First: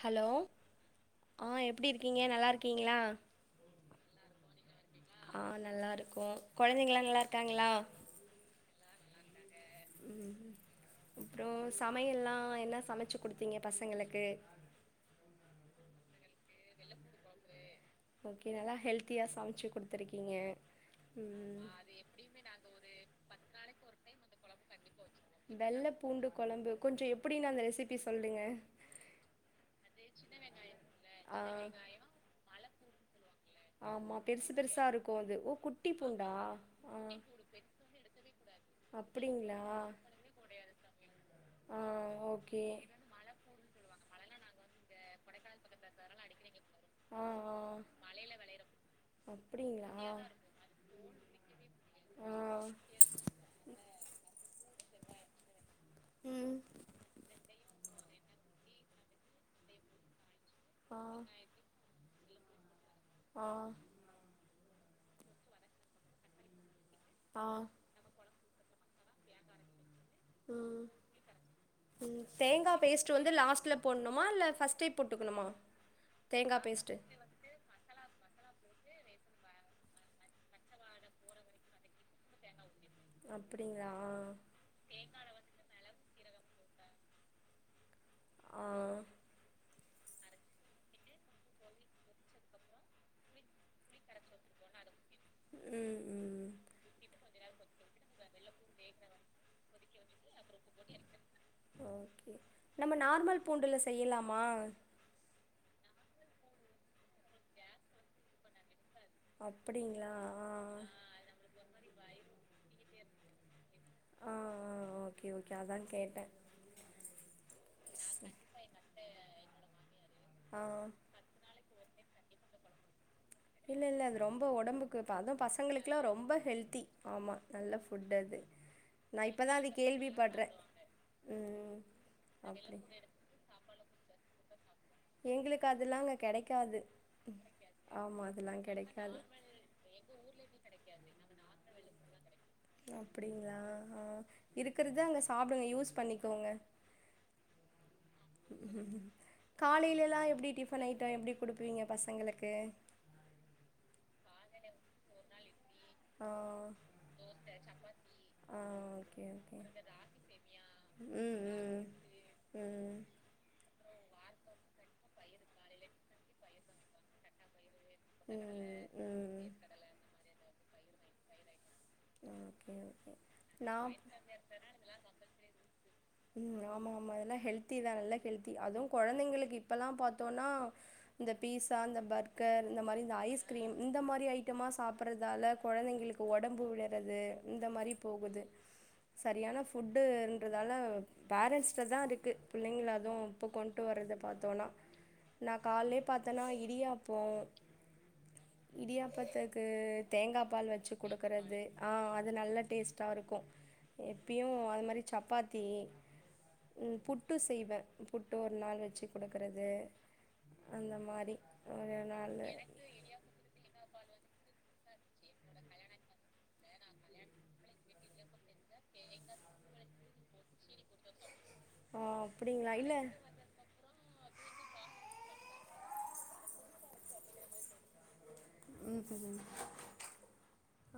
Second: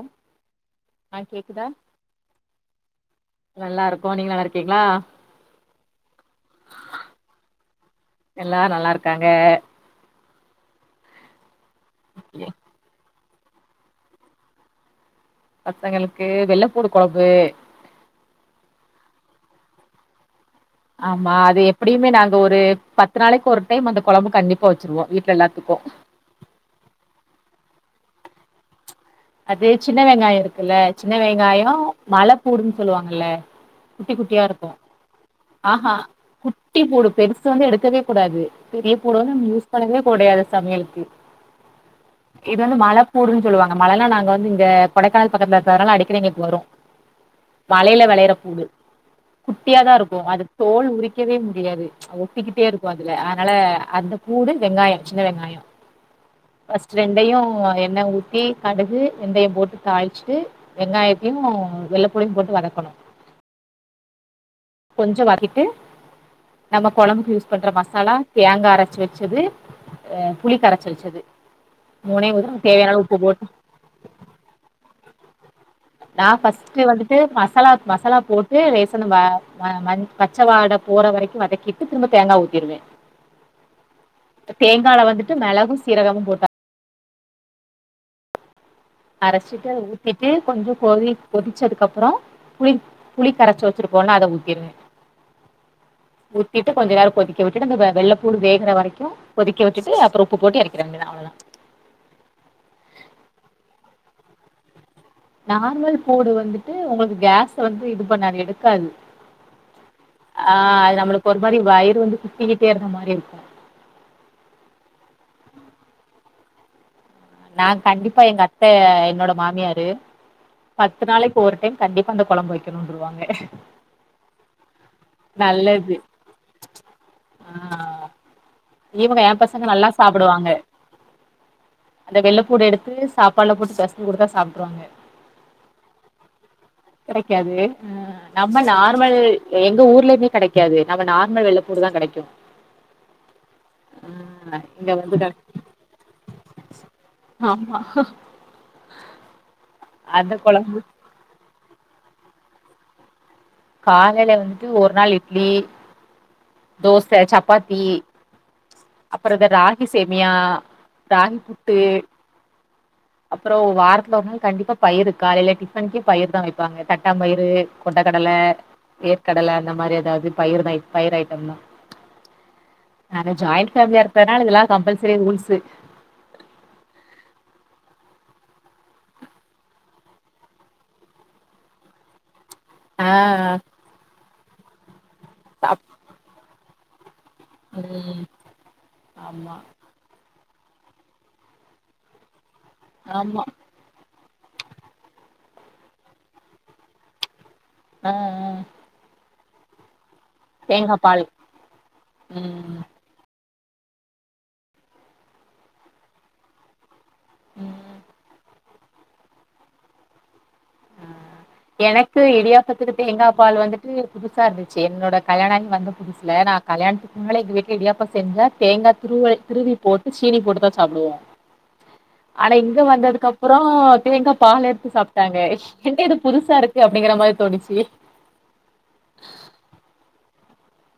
Hello ஆ எப்டி இருக்கீங்க நல்லார்கீங்ளா நல்லா இருக்கோ நீங்க நல்லா இருக்கீங்களா ஆ நல்லாருக்கோ கொழந்தைங்லா நல்லாருக்காங்ளா எல்லாரு நல்லா இருக்காங்க ம் அப்றோ சமையல்லா என்னா சமைச்சு குடுத்தீங்க பசங்களுக்கு பசங்களுக்கு வெள்ளப்பூடு கொழம்பு ஓகே நல்லா ஹெல்த்தியாக சமச்சு குடுத்துருக்கீங்க ஆமா அது ம் எப்படியுமே நாங்க ஒரு பத்து நாளைக்கு ஒரு டைம் அந்த கொழம்பு கண்டிப்பா வச்சிருவோ வீட்ல எல்லாத்துக்கு வெள்ள பூண்டு கொழம்பு கொஞ்சோ எப்டினு அந்த ரெசிபி சொல்லுங்க அது சின்ன வெங்காயோ இருக்குல்ல சின்ன ஆ வெங்காயோ மல பூடுன் சொல்லுவாங்கல்ல குட்டி ஆமா குட்டியா பெருசு இருக்கு பெருசா அது ஓ குட்டி ஆஹா பூண்டா குட்டி ஆ பூடு பெருசு சோ வந்து எடுக்கவே கூடாது எப்புரதம் யூஸ் அப்டிங்களா பண்ணவே கூடையாது சமையலுக்கு ஆ இது ஓகே வந்து மழப்பூண்டுன்னு சொல்லுவாங்க மொதல்லாம் நாங்க வந்து இங்க கொடைக்கானல் பக்கத்துல இருக்க க்கரலாம் அடிக்கடி எங்களுக்கு வரும் ஆ ஆ மலையில விளையுற பூண்டு அப்டிங்களா குட்டியாதான் இருக்கும் அது தோல் உரிக்கவே முடியாது ஆ ஒட்டிக்கிட்டே இருக்கும் அதுல அதனால அந்த பூண்டு வெங்காயம் சின்ன வெங்காயம் ம் ஃபஸ்ட் ரெண்டையும் எண்ணெய் ஊத்தி கடுகு வெந்தயம் போட்டு தாளிச்சிட்டு ஆ வெங்காயத்தையும் வெள்ள பூண்டையும் போட்டு வதக்கணும் ஆ கொஞ்சோ வாக்கிட்டு நம்ம கொழம்புக்கு ஆ யூஸ் பண்ற மச சாலா தேங்கா அரச்சு வச்சது அ புளி ம் கரச்சு வச்சது ம் மூணையு ஊத்தி நமக்கு தேங்கா தேவையான அளவு பேஸ்ட்ட உப்பு வந்து போட்டு லாஸ்ட்ல போடணுமா இல்ல ஃபஸ்ட்டே போட்டுக்கணுமா நா தேங்கா ஃபஸ்ட்டு பேஸ்ட்டு வந்துட்டு மசாலா மசாலா போட்டு ரேசன ப ம மன் பச்சவாட போற வரைக்கும் வதகிட்டு திரும்ப தேங்கா ஊத்திருவே எ ஆ குன்டால வந்துட்டு மிளகு சீரகமும் போட்டா ஆ அரச்சிட்டு அத ஊத்திட்டு கொஞ்சோ கோழி கொதி கொதிச்சதுக்கு அப்றம் புளி புளி கரச்சி வச் சிருப்போம்ல அத ஊத்திருங்க ம் ம் ஊத்திட்டு கொஞ்சோ நேரம் கொதிக்க விட்டு அந்த வெ வெள்ள பூண்டு வேகற வரைக்கு கொதிக்க விட்டு அப்றம் உப்பு போட்டு இரக்கிற வேண்டிது தான் அவ்ளோதா ஓகே நம்ம நார்மல் பூண்டுல செய்யலாமா நார்மல் பூண்டு வந்துட்டு உங்களுக்கு கேஸ் வந்து இது பண்ணாது எடுக்காது அப்டிங்களா ஆ அ உங்களுக்கு ஒரு மாரி வயிறு வந்து சுத்திக்கிட்டே இருந்த மாரி இருக்கு ஆ ஆ ஓகே ஓகே அதா கேட்டே நாங் கண்டிப்பா எங்க அத்த என்னோட மாமியாரு ஆ பத்து நாளைக்கு ஒரு டைம் கண்டிப்பா அந்த கொழம்பு வைக்கணுன்ருவாங்க இல்ல இல்ல அது ரொம்ப உடம்புக்கு தா அதா நல்லது பசங்களுகெல்லாம் ரொம்ப ஹெல்த்தி ஆமா ஆ நல்ல ஃபுட் அது இவங்க நா என் இப்பதா பசங்க அது நல்லா கேள்வி சாப்பிடுவாங்க படறேன் ம் அந்த வெள்ளப்பூண்டு அப்டி எடுத்து சாப்பாடுல போட்டு பெசன்சி குடுத்தா சாப்ட்ருவாங்க எங்களுக்கு அதெல்லாங்க கெடைக்காது கிடைக்காது ஆ ஆமா அதெல்லா நம்ம நார்மல் கெடைக்காது எங்க ஊர்லையுமே கிடைக் கிக்காது நம்ம நார்மல் வெள்ளப்பூண்டு தா கிடைக்கு அப்டிங்களா ஆ இங்க இருக்கறது வந்து அங்க க சாப்ட யூஸ் பண்ணிகோங்க ஆமா ம் காலையிலலாம் அந்த எப்டி கொழம்பு டிஃபன் ஐட்டம் எப்டி கொடுப்பீங்க பசங்களுக்கு காலையில வந்துட்டு ஒரு நாள் இட்லி ஆ தோச சப்பாத்தி ஆ ஓகே அப்புற இந்த ஓகே ராகி சேமியா ம் ம் ம் ம் ம் அப்பறோ வாரத்துல ஒருனாலு கண்டிப்பா பயிரு காலைல டிஃபன்க்கு பயிர் தான் வைப்பாங்க தட்டாம் பயிறு கொண்டைக்கடல ம் ம் வேற்கடல அந்த மாரி ஏதாவது பயிர் தான் பயிர் ஐட்டம் தான் ஓகே ஓகே நாங்க ஜாயிண்ட் நா ஃபேமிலியா இருக்கனால இதெல்லாம் கம்பல்சரி ரூல்ஸ் ம் ஆமா ஆமா அதெல்லாம் ஹெல்தி தான் நல்ல ஹெல்தி அதுவும் குழந்தைங்களுக்கு இப்ப எல்லாம் பார்த்தோனா இந்த பீஸா அந்த பர் க்கர் இந்த மாதிரி ஆ இந்த ஐஸ்கிரீம் இந்த மாதிரி ஐட்டமா சாப்ட்றதால அப் கொழந்தைங்களுக்கு உடம்பு விழறது இந்த மாரி ம் போகுது ஆமா சரியான ஃபுட்டுன்றதால பேரண்ட்ஸ்டதா இருக்கு பிள்ளைங்கள அது ஆமா இப்ப கொண் ட்டு வறத பாத்தோனா நா கால்லயே பாத்தேனா இடியாப்போ அ ம் இடியாப்பத்துக்கு தேங்கா பால் வச்சு தேங்கா பால் குடுக்குறது அ அது நல்ல ம் டேஸ்ட் த இருக்கு எப்பயு அது மாரி சப்பாத்தி ம் புட்டு செய்வ ம் புட்டு ஒரு நாள் வச்சு குடுக்கறது அந்த மாரி ஒரு நாளு தேங்காபால் வந்துட் ட்டு புதுசா இருந்துச்சு என்னோட கல்யாண ஆயி வந்த புதுசல நா கல்யாணத்துக்கு முன்னாள எங்க வீட்ல இடியாப்பா செஞ்சா தேங்கா துருவ திருவி போட்டு சீனி போட்டுதா சாப்டுவோ ஆ ஆனா அப்டிங்களா இங்க இல்ல வந்ததுக்கு அப் அப்பற தேங்கா பால் எடுத்து சாப்ட்டாங்க என்ன இது புதுசா இருக்கு அப்படிங்கிற மாரி தோணிச்சு ம் சொல்லுங்க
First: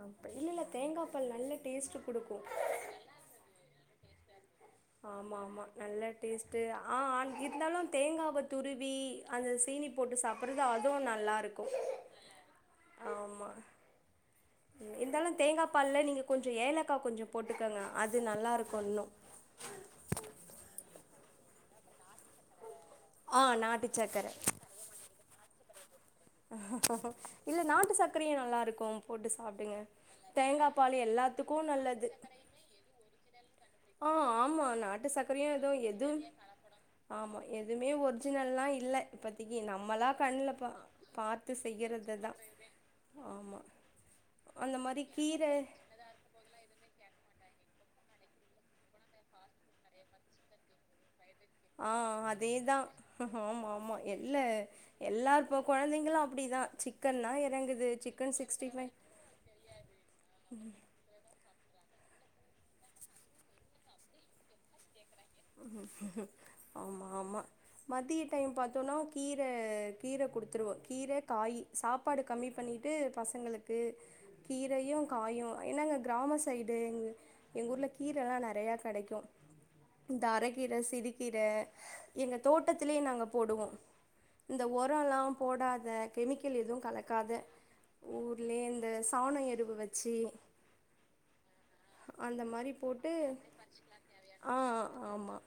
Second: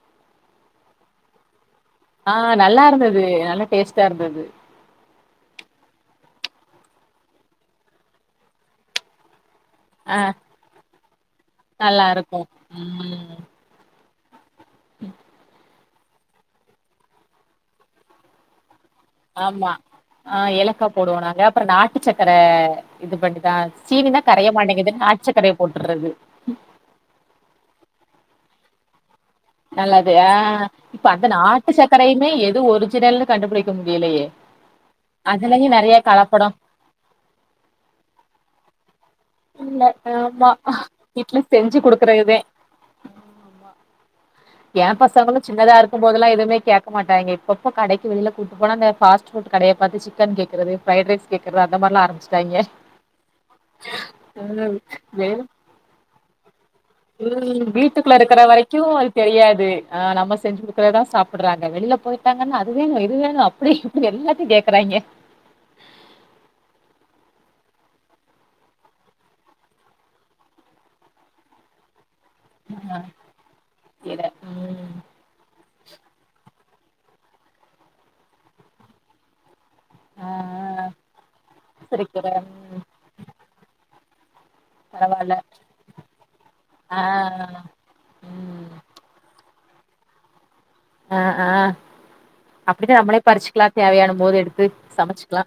அப்ப இல்லல்ல தேங்கா பால் நல்ல டேஸ்ட் ஆ நல்லாருந்தது நல்லா டேஸ்டா இருந்தது ஆமாமா நல்ல டேஸ்ட் ஆ இருந்தாலு தேங்காவ துருவி அந்த சீனி போட்டு ஆ சாப்ட்றது அதுவு நல்லாருக்கு நல்லா இருக்கு ம் ஆமா இருந்தாலு தேங்கா பால்ல நீங்க கொஞ்சோ ஏலக்காய் கொஞ்சோ போட்டுக்கோங்க அது நல்லாருக்கு இன்னு ஆமா ஆ ஏலக்காபோடுவோ நாங்க அப்பற நா ச்சக்கர இது ஆ பண்ட்டுதா நாட்டு சீனினா சக்கர கரைய மாட்டேங்குதுன் நாட்டுச்சக்கரைய போட்டுறது இல்ல நாட்டு சக்கரையு நல்லாருக்கு போட்டு சாப்டுங்க நல்லது ஆ தேங்கா பால் இப்ப அந்த எல்லாத்துக்கு நாட்டு நல்லது சக்கரையுமே எது ஒரு திடல் கண்டுபிடிக்க முடியு ஆ ஆமா நாட்டு சக்கரையு எதோ எது கலப்படோ ஆமா எதுமே ஒரிஜினல்லா இல்ல இப்பத்திக்கி இல்ல நம்மளா ஆமா கண்ணுல பா வீட்ல பாத்து செஞ்சு செய்யறதுதா குடுக்குறதுதே ஆமா அந்த எ மாரி பசங்களு கீர சின்னதா இருக் போதல்லா எதுவுமே கேக்க மாட்டாய்ங்க இப்ப கடைக்கு வெளிய கூட்டு போன பாஸ்ட் ஃபுட் கடய பாத்து சிக்கன் கேக்கறது ஆ அதேதா ஆமா மா எல்ல ம் வெளியில எல்லாருப்ப கொழந்தைங்களு அப்டிதா சிக்கன்னா ம் இறங்குது வீட்டுக்குள்ள சிக்கன் இருக்கிற சிக்ஸ்டி வரைக்கு ஃபைவ் அது தெரியாது ஆ நம்ம செஞ்சு குடுக்கறதா சாப் ப்படுறாங்க வெளில போய்ட்டாங்கன்னா அது வேணு இது வேணு அப்டி இப்டி எல்லாத்தையு கேக்குறாய்ங்க ஆமா ஆமா மதிய டைம் பாத்தோனா கீர கீர குடுத்துருவோ கீர காய் சாப்பாடு கம்மி பண்ணிட்டு ஆ பசங்களுக்கு கீர ம் கீரையு காயு என்னாங்க கிராம சைடு எங் எங்க ஊர்ல கீரல்லா நெறய கெடைக்கு இந்த ஆ அரகீர சிறு கீர முருங்கக்கீர எங்க ம் தோட்டத்திலயே நாங்க போடுவோ இந்த உரலா பரவால்ல போடாத கெமிக்கல் எதுவு ஆ கலக்காத ஊர்லயே ம் இந்த சாண எருவு வச்சு அ ஆ அந்த மாரி அப்படிதா போட்டு நம்மளே பறிச்சுக்கலா தேவையான போது ஆ எடுத்து ஆமா சமைச்சுக்கலா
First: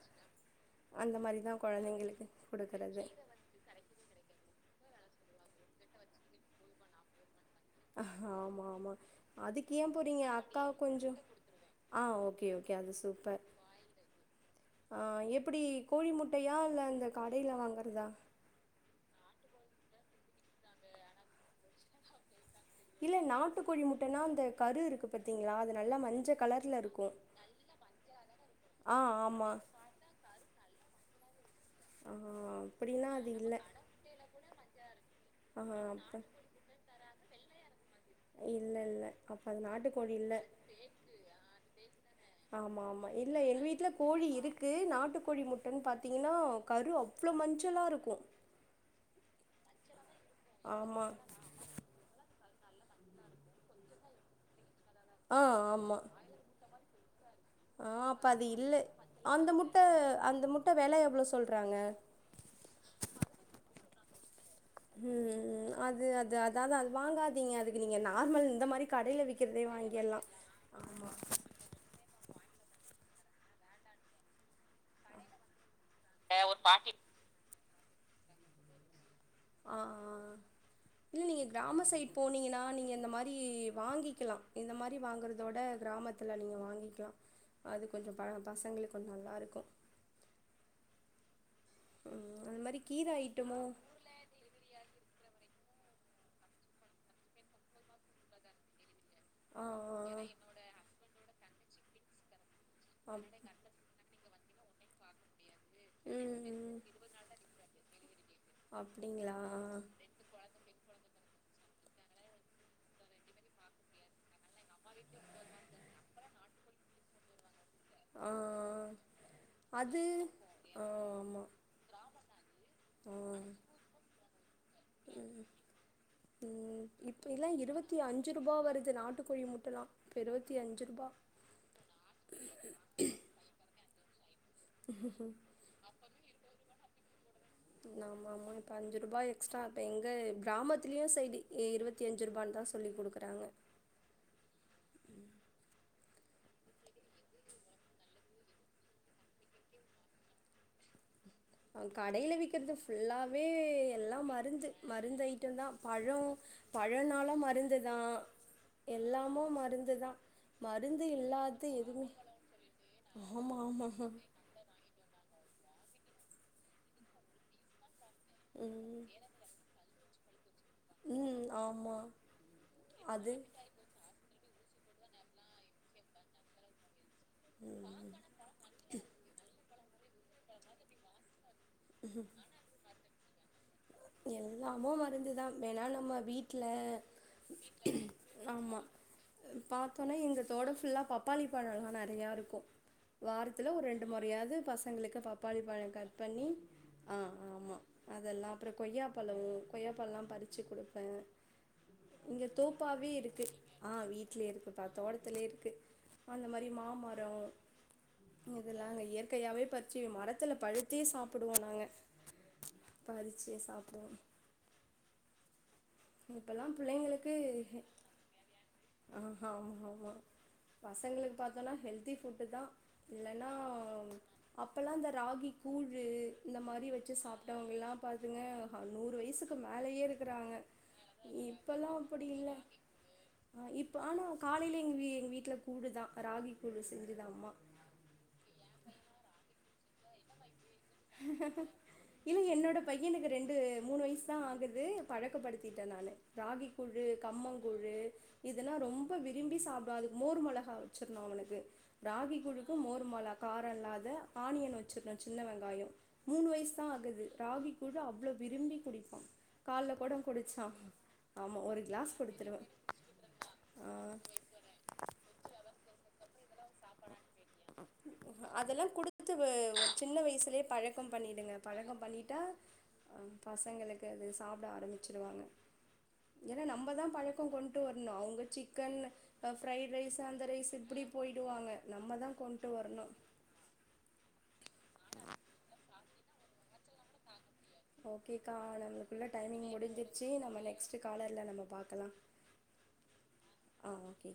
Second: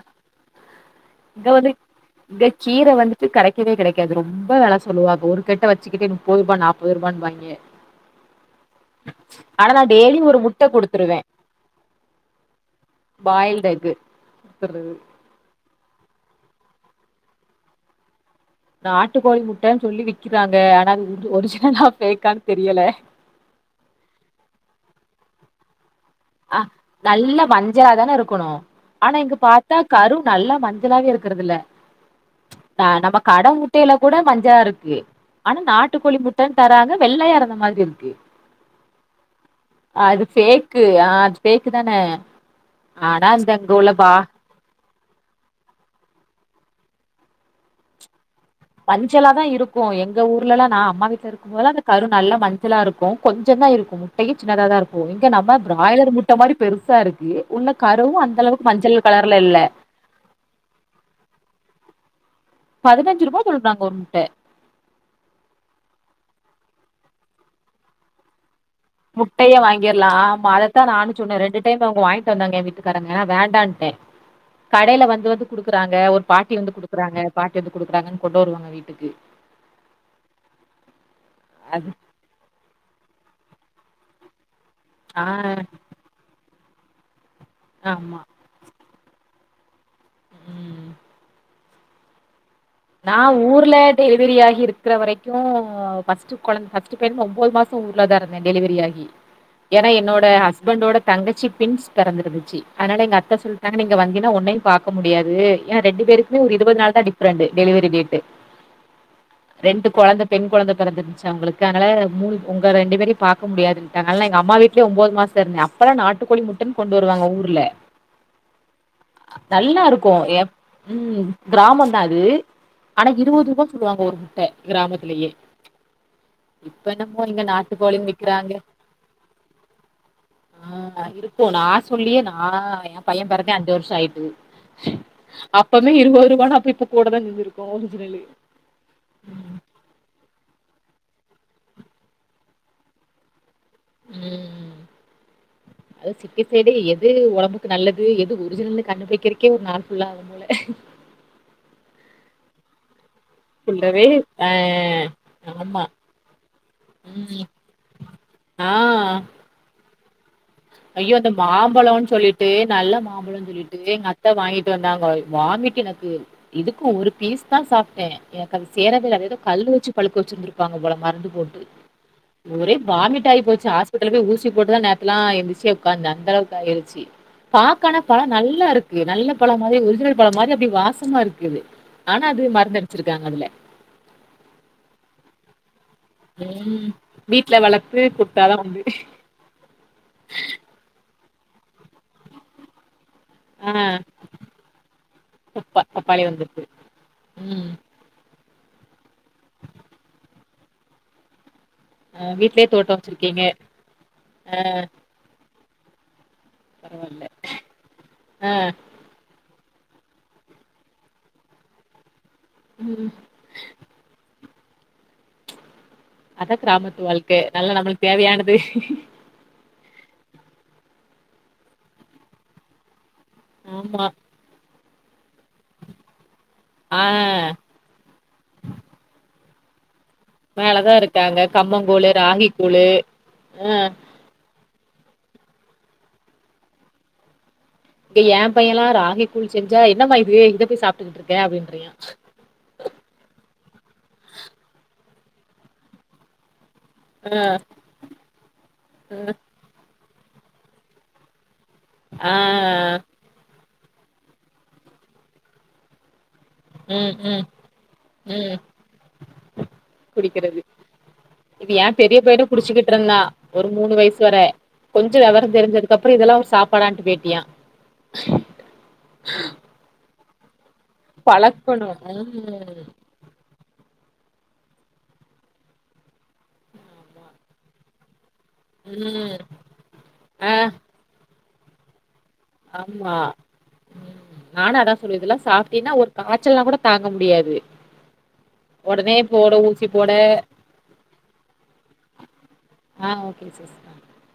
அந்த மாரி இங்க தா வந்து கொழந்தைங்களுக்கு இங்க கீர குடுக்கறது வந்துட்டு கரெக்ட் கீரயே கெடைக்காது ரொம்ப வெல சொல்லுவாங்க ஒரு கட்ட வச்சு கிட்டே முப்பதுரூபா நாப்பது ரூபான்னு வாய்ங்க ஆமா ஆமா அதுக்கு நா ஏன் டெய்லி போறீங்க ஒரு அக்கா முட்ட கொஞ்ச குடுத்துருவே ஆ ஓகே ஓகே அது சூப்பர் பாயில்டு எக்கு குடுத்துருவே ஆ ஆ எப்படி கோழி முட்டையா இல்ல இந்த கடையில வாங்குறதா நாட்டு கோழி முட்டன்னு சொல்லி விக்கிறாங்க ஆனா அது ஒரிஜினலா ஃபேக்கான்னு தெரியல நாட்டுக்கோழி முட்டன்னா அந்த கரு இருக்கு பாத்தீங்களா அது நல்லா மஞ்ச அ கலர்ல இருக்கு நல்ல மஞ்சளா தான இருக்கணு ஆ ஆனா இங்க ஆமா பாத்தா கரு நல்லா மஞ்சளாவே இருக்குறது இல்ல ஆ ஆ அப்டின்னா நம்ம அது கட இல்ல முட்டையில கூட மஞ்சளா இருக்கு ஆனா ஆ அப்ப நாட்டுக்கோழி முட் டன்னு தராங்க வெள்ளையாயிருந்த மாரி இருக்கு இல்ல இல்ல அப்ப அது அ, நாட்டுக்கோழி அது இல்ல ஃபேக்கு ஆ அது ஃபேக்கு தான ஆமா ஆமா ஆனா இல்ல இந்த எங்க இங்க உள்ள வீட்ல பா கோழி இருக் கு நாட்டுக்கோழி முட்டன் பாத்தீங்கனா கரு அவ்ளோ மஞ்சளா இருக்கு மஞ்சலா தா இருக்கு எங்க ஊர்லல்லா நா ஆமா அம்மா வீட்ல இருக்கும்போதெல்லா அந் கரு நல்லா மஞ்சளா இருக்கு கொஞ்சந்தா இருக்கு முட்டயு சின்னதா தா இருக்கும் இங்க ஆ நம்ம ஆமா பிராய்லர் முட்ட மாதிரி பெருசா இருக்கு உள்ள ஆ கருவும் அப்ப அது அந்தளவுக்கு இல்ல மஞ்சள் கலர்ல அந்த இல்ல முட்ட அந்த முட்ட விலை எவ்வளோ சொல்றாங்க பதினஞ்சு ரூபா சொல்றாங்க ஒரு முட்ட ம் ம் அது அது அதாது அது வாங்காதீங்க அதுக்கு நீங்க நார்மல் இந்த மாரி கடைல முட்டைய விக்கிறதே வாங்கிரலா வாங்கிர்லா ஆமா அதத்தா ஆமா நானு சொன்ன ரெண்டு டைம் அவுங்க வாங்கிட்டு வந்தாங்க வீட்டுக்காரங்க வேண்டான்டே கடையில வந்து வந்து குடுக்குறாங்க ஒரு பாட்டி வந்து குடுக்குறாங்க பாட்டி வந்து குடுக்குறாங்கன் கொண்டு வருவாங்க வீட்டுக்கு ஆ ஆ இல்ல நீங்க கிராம அது சைட் போனீங்கன்னா நீங்க இந்த மாரி வாங்கிக்கலா இந்த மாரி ஆ வாங்குறதோட கிராமத் த்தில நீங்க வாங்கிக்கலா அது கொஞ்சோ ஆமா ப பசங்களுக்கு கொஞ்சோ நல்லாருக்கு ம் ம் அது மாரி கீர நா ஐட்டமு ஊர்ல டெலிவரி ஆகி இருக்கிற வரைக்கு ஃபர்ஸ்ட் கொழந் ஃபர்ஸ்ட் டைம் ஒம்பது மாசம் ஊர்ல தா இருந்த டெலிவரி ஆகி ஆ ஏன்னா ஆ ஆ என்னோட ஹஸ்பண்டோட தங்கச்சி டிவின்ஸ் பிறந்திருந்துச்சு அதனால ஆ எங்க அத்த சொல்ட் ட்டாங்க நீ இங்க வந்தினா உன்னையும் பாக்க முடியாது ஏனா ரெண்டு ம் பேருக்குமே ஒரு இருவது ம் நாள் தா டிஃப்ரெண்ட்டு டெலிவரி டேட்டு அப்டிங்களா ரெண்டு கொழந்த பெண் கொழந்த பிறந்திருந்துச்சு அவுங்களுக்கு அதனால மூணு உங்க ரெண்டு பேரையும் பாக் க முடியாதுன்டாங்க அதனால எங்க அம்மா வீட்டுல ஒம்போது மாசம் இருந்த அப்பல்ல நாட்டுக்கோழி முட்டன் கொண்டு வருவாங்க ஊர்ல ஆ நல்லா அது இருக்கு எப் ஆ ம் ஆமா கிராமந்தா அது ஆனா ஆ இருவது ரூபா சொல்லுவாங்க ஒரு முட்ட கிராமத்திலயே ம் இப்ப ம் என்னமோ இப்போ இங்க எல்லாம் இருவத்தி நாட்டுக்கோழின்னு அஞ்சு விக்கிறாங்க ரூபா வருது நாட்டுக்கோழி முட்டைலா இப்போ இருவத்தி அஞ்சு ரூபா இப்போ நா சொல்லியே நானா என் பைய பெறந்தே அஞ்சு வருஷோ ஆயிட்டு அப்பமே இருவது ரூபானா அப்ப கூட தா செஞ்சிருக்கு ம் ஒரிஜினலு ஆமா ஆமா இப்ப அஞ்சு ரூபா எக்ஸ்ட்டா இப் ப எங்க கிராமத்துலயு சைடு இருபத்தி அஞ்சு ரூபான்னு தா சொல்லி் குடுக்குறாங்க ம் அத சிட்டி சைடு எது ஒடம்புக்கு நல்லது எது ஒரிஜினல்னு கண்டுபுடிக்கிறக்கே ஒரு நாள் ஃபுல்லா ஆகும் போல ஆ கடையில விக்கிறது ஃபுல்லாவே ஃபுல்லவே எல்லாம் ஆ மருந்து மருந்து ஐட்டம் தா ஆமா பழம் பழனாலு ம் மருந்துதா ஆ எல்லாமு மருந்துதா ஐயோ அந்த மாம்பழொன் சொல்லிட்டு நல்ல மாம்பழொன் ஆமா சொல்லிட்டு ஆமா எங்க அத்த வாங்கிட் டு வந்தாங்க வாமிட் எனக்கு இதுக்கு ஒரு பீஸ் தா சாப்ட்டே எனக்கு அது சேர ம் வேல அது எதோ கல்லு வச்சு பழுக்க வச்சுருந்திருப்பாங்க போல மருந்து ம் போட்டு ஆமா ஒரே வாமிட் அது ஆயி போச்சு ஆஸ் பெட்டல்ல போய் ஊசி போட்டுதா நேத்தல்லா எழுந்துருச்சியே ஒக்காந்த அந்தளவுக்கு ஆயிருச்சி பாக்கானா பழொ நல்லாருக்கு நல்ல பழம் மாதிரி ஒரிஜினல் பழம் மாரி அப்டி வாசமாருக்குது ஆனா அது மருந்து அடிச்சிருக்காங்க அதுல எல்லாமு மருந்துதா வேணா நம்ம வீட்ல ம் வீட்ல வளர்த்து குடுத்தாதா ஆமா உண்டு பாத்தோன்னா எங்க தோடம் ஃபுல்லா பப்பாளி பழலா நறையாருக்கூ வாரத்துல ஒரு ஆ ரெண்டு முறையாவது பசங்களுக்கு பப்பாளி பப்பா பழங் கட் பப்பாளி பண்ணி வந்திருக்கு ஆ ம் ஆமா அதெல்லா அப்புறொ கொய்யாப்பழொ கொய்யாப்பழலா பறிச்சி குடுப்பே அ இங்க வீட்லயே தோட்டோ தோப்பாவே வச்சிருக்கீங்க இருக்கு ஆ வீட்லயே இருக்கு பா தோட்டத்திலே இருக்கு அந்த மாரி பரவால்ல மாமரொ ஆ இதெல்லா அங்க இயற்க் கையாவே பறிச்சி மரத்துல பழுத்தே சாப்டுவோ நாங்க ம் பறி சியே சாப்டுவோ அதா இப்பல்லா கிராமத்து பிள்ளைங்களுக்கு வாழ்க்கை நல்ல நம்மளுக்கு தேவையானது ஆஹா ஆமா ஆமா பசங்களுக்கு பாத்தோன்னா ஹெல்தி ஃபுட்டு தா இல்லன்னா ஆமா அப்பல்லா இந்த ராகி கூழு இந்த மாரி ஆ வச்சு சாப்ட்டவங்கலாம் பாதுங்க நூறு வயசுக்கு மேலேயே இருக் க்றாங்க மேலதா இருக்காங்க இப்பல்லா கம்மங்கூழு அப்புடி ராகி இல்ல கூழு ஆ இப்ப ஆனா காலைல எங் வீ எங்க வீட்ல கூழு தா ராகி கூழு செஞ்சுது அம்மா இங்க ஏ பையலா ராகி கூழ் செஞ்சா என்னம்மா இது இத போயி சாப்ட்டுக்கிட்டு இருக்க அப்டின்றியா இல்ல என்னோட பையனுக்கு ரெண்டு மூணு வயசு தா ஆகுது பழக்கப்படுத்திட்டே நானு ராகி கூலு ஆ கம்மங் கூலு இதெல்லா ரொம்ப விரும்பி சாப் டுவா அதுக்கு மோர் மொளகா வச்சிர்னு அவனுக்கு ஆ ஆ. ராகி கூழ்க்கூ மோர்மொளாக காரொல்லாத ஆனியன் வச்சிர்னு சின்ன வெங்காயொ மூணு வயசு தா ம் ஆகுது ம் ராகி கூழ் அவ்ளோ ம் விரும்பி குடிப்பா கால்ல கூட குடிக்கிறது குடிச்சான் ஆமா ஒரு கிளாஸ் குடுத்துருவ ட்ருந்தா ஒரு மூணு வயசு வர கொஞ்சொ வெவரந் தெரிஞ்சதுக்குப்புறொ இதெல்லா ஒரு சாப் அதெல்லா குடுத்து சின்ன வயசிலே பழக் பழக்கம் பண்ணிடுங்க பழக்கணு பழக்கம் பண்ணிட்டா ம் பசங்களுக்கு அது சாப்ட ஆரம்பிச்சிருவாங்க ஏன்னா நம்ப தா ஆமா பழக்கொ கொண்டு வர்ணு அவுங்க சிக் க்கன் ம் ஃப்ரைட் ரைஸ் அந்த ஆ ரைஸ் இப்புடி போயிடுவாங்க நம்ம தா கொண்டு வரணு ஆமா ம் நானு அதா சொல்லுவே இதெல்லா சாப்ட்டீன்னா ஒரு காய்ச்சல்னா கூட தாங்க முடியாது ஓகேக்கா ஒடனே நம்மளுக்குள்ள போட டைமிங் ஊசி போட முடிஞ்சிறிச்சி நம்ம நெக்ஸ்ட் காலர்ல நம்ம பாக்கலா ஆ ஓகே சிஸ் ஆ ஓகே